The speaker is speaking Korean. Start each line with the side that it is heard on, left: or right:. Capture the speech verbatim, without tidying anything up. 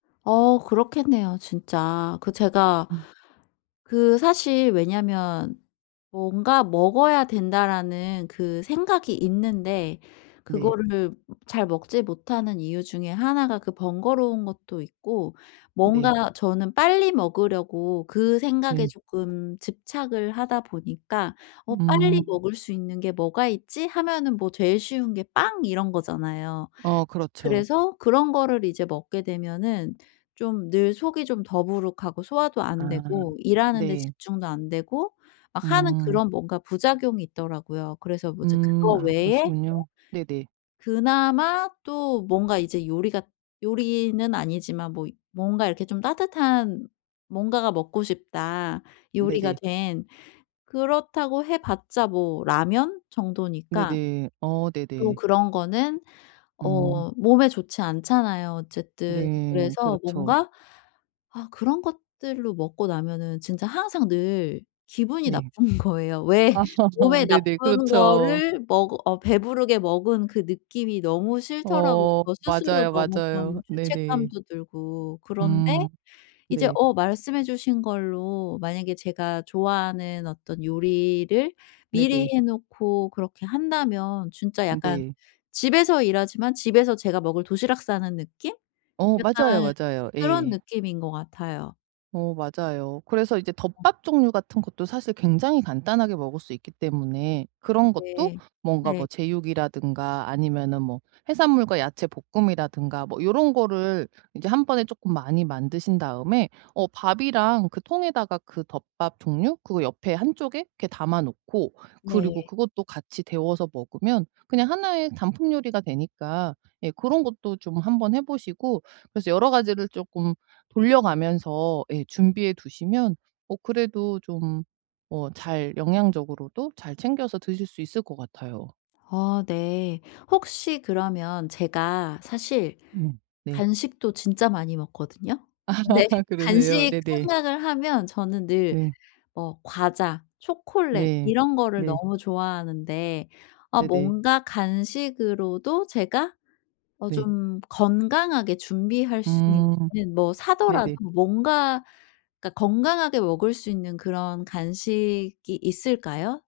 left: 어 그렇겠네요 진짜. 그 제가
right: 음.
left: 그 사실 왜냐면 '뭔가 먹어야 된다.'라는 그 생각이 있는데
right: 네.
left: 그거를 잘 먹지 못하는 이유 중에 하나 가 그 번거로운 것도 있고
right: 네.
left: 뭔가 저는 빨리 먹으려고 그 생각에
right: 네.
left: 쪼끔 집착을 하다 보니까 '어 빨리
right: 음.
left: 먹을 수 있는 게 뭐가 있지?' 하면은 뭐 제일 쉬운 게 빵 이런 거잖아요.
right: 어. 그렇죠.
left: 그래서 그런 거를 이제 먹게 되면은 좀 늘 속이 좀 더부룩하고 소화도 안
right: 아.
left: 되고 일하는데
right: 네.
left: 집중도 안 되고 막 하는
right: 음.
left: 그런 뭔가 부작용이 있더라고요. 그래서 뭐 이제
right: 음.
left: 그거
right: 아.
left: 외에 또
right: 그러시군요. 네네.
left: 그나마 또 뭔가 이제 요리가 요리는 아니지만 뭐 이 뭔가 이렇게 좀 따뜻한 뭔가가 먹고 싶다 요리가
right: 네네.
left: 된. 그렇다고 해 봤자 뭐 라면 정도니까
right: 네네. 어
left: 또
right: 네네.
left: 그런 거는
right: 음.
left: 어 몸에 좋지 않잖아요 어쨌든.
right: 네.
left: 그래서
right: 그렇죠.
left: 뭔가 아 그런 것들로 먹고 나면은 진짜 항상 늘 기분이
right: 네.
left: 나쁜 거예요. 왜
right: 아
left: 몸에
right: 네네.
left: 나쁜
right: 그렇죠.
left: 거를 먹어 어 배부르게 먹은 그 느낌이 너무 싫더라고요.
right: 어.
left: 저 스스로
right: 맞아요,
left: 너무
right: 맞아요.
left: 좀
right: 네네.
left: 죄책감도 들고 그런데
right: 음.
left: 이제
right: 네.
left: 어 말씀해 주신 걸로 만약에 제가 좋아하는 어떤 요리를 미리
right: 네네.
left: 해 놓고 그렇게 한다면 진짜 약간
right: 네.
left: 집에서 일하지만 집에서 제가 먹을 도시락 싸는 느낌?
right: 어. 맞아요,
left: 약간
right: 맞아요.
left: 그런
right: 예.
left: 느낌인 것 같아요.
right: 어 맞아요. 그래서 이제
left: 어.
right: 덮밥 종류 같은 것도 사실 굉장히 간단하게 먹을 수 있기 때문에 그런 것도
left: 네.
right: 뭔가
left: 네.
right: 뭐 제육이라든가 아니면은 뭐 해산물과 야채 볶음이라든가 뭐 요런 거를 이제 한 번에 쪼끔 많이 만드신 다음에 어 밥이랑 그 통에다가 그 덮밥 종류 그 옆에 한 쪽에 이렇게 담아 놓고 그리고
left: 네.
right: 그것도 같이 데워서 먹으면 그냥 하나 의 단품 요리가 되니까 예 그런 것도 좀 한번 해 보시고 그래서 여러 가지를 쪼끔 돌려가면서 예 준비해 두시면 어 그래도 좀 어 잘 영양적으로도 잘 챙겨서 드실 수 있을 것 같아요.
left: 어. 네. 혹시 그러면 제가 사실
right: 음. 네.
left: 간식도 진짜 많이 먹거든요. 근데
right: 그러세요?
left: 간식
right: 네네.
left: 생각을 하면 저는 늘
right: 네.
left: 뭐 과자, 초콜릿
right: 네.
left: 이런 거를
right: 네.
left: 너무 좋아하는데 아
right: 네네.
left: 뭔가 간식으로도 제가 어
right: 네.
left: 좀 건강하게 준비할 수
right: 음.
left: 있는 뭐 사더라도
right: 네네.
left: 뭔가 그러니까 건강하게 먹을 수 있는 그런 간식이 있을까요?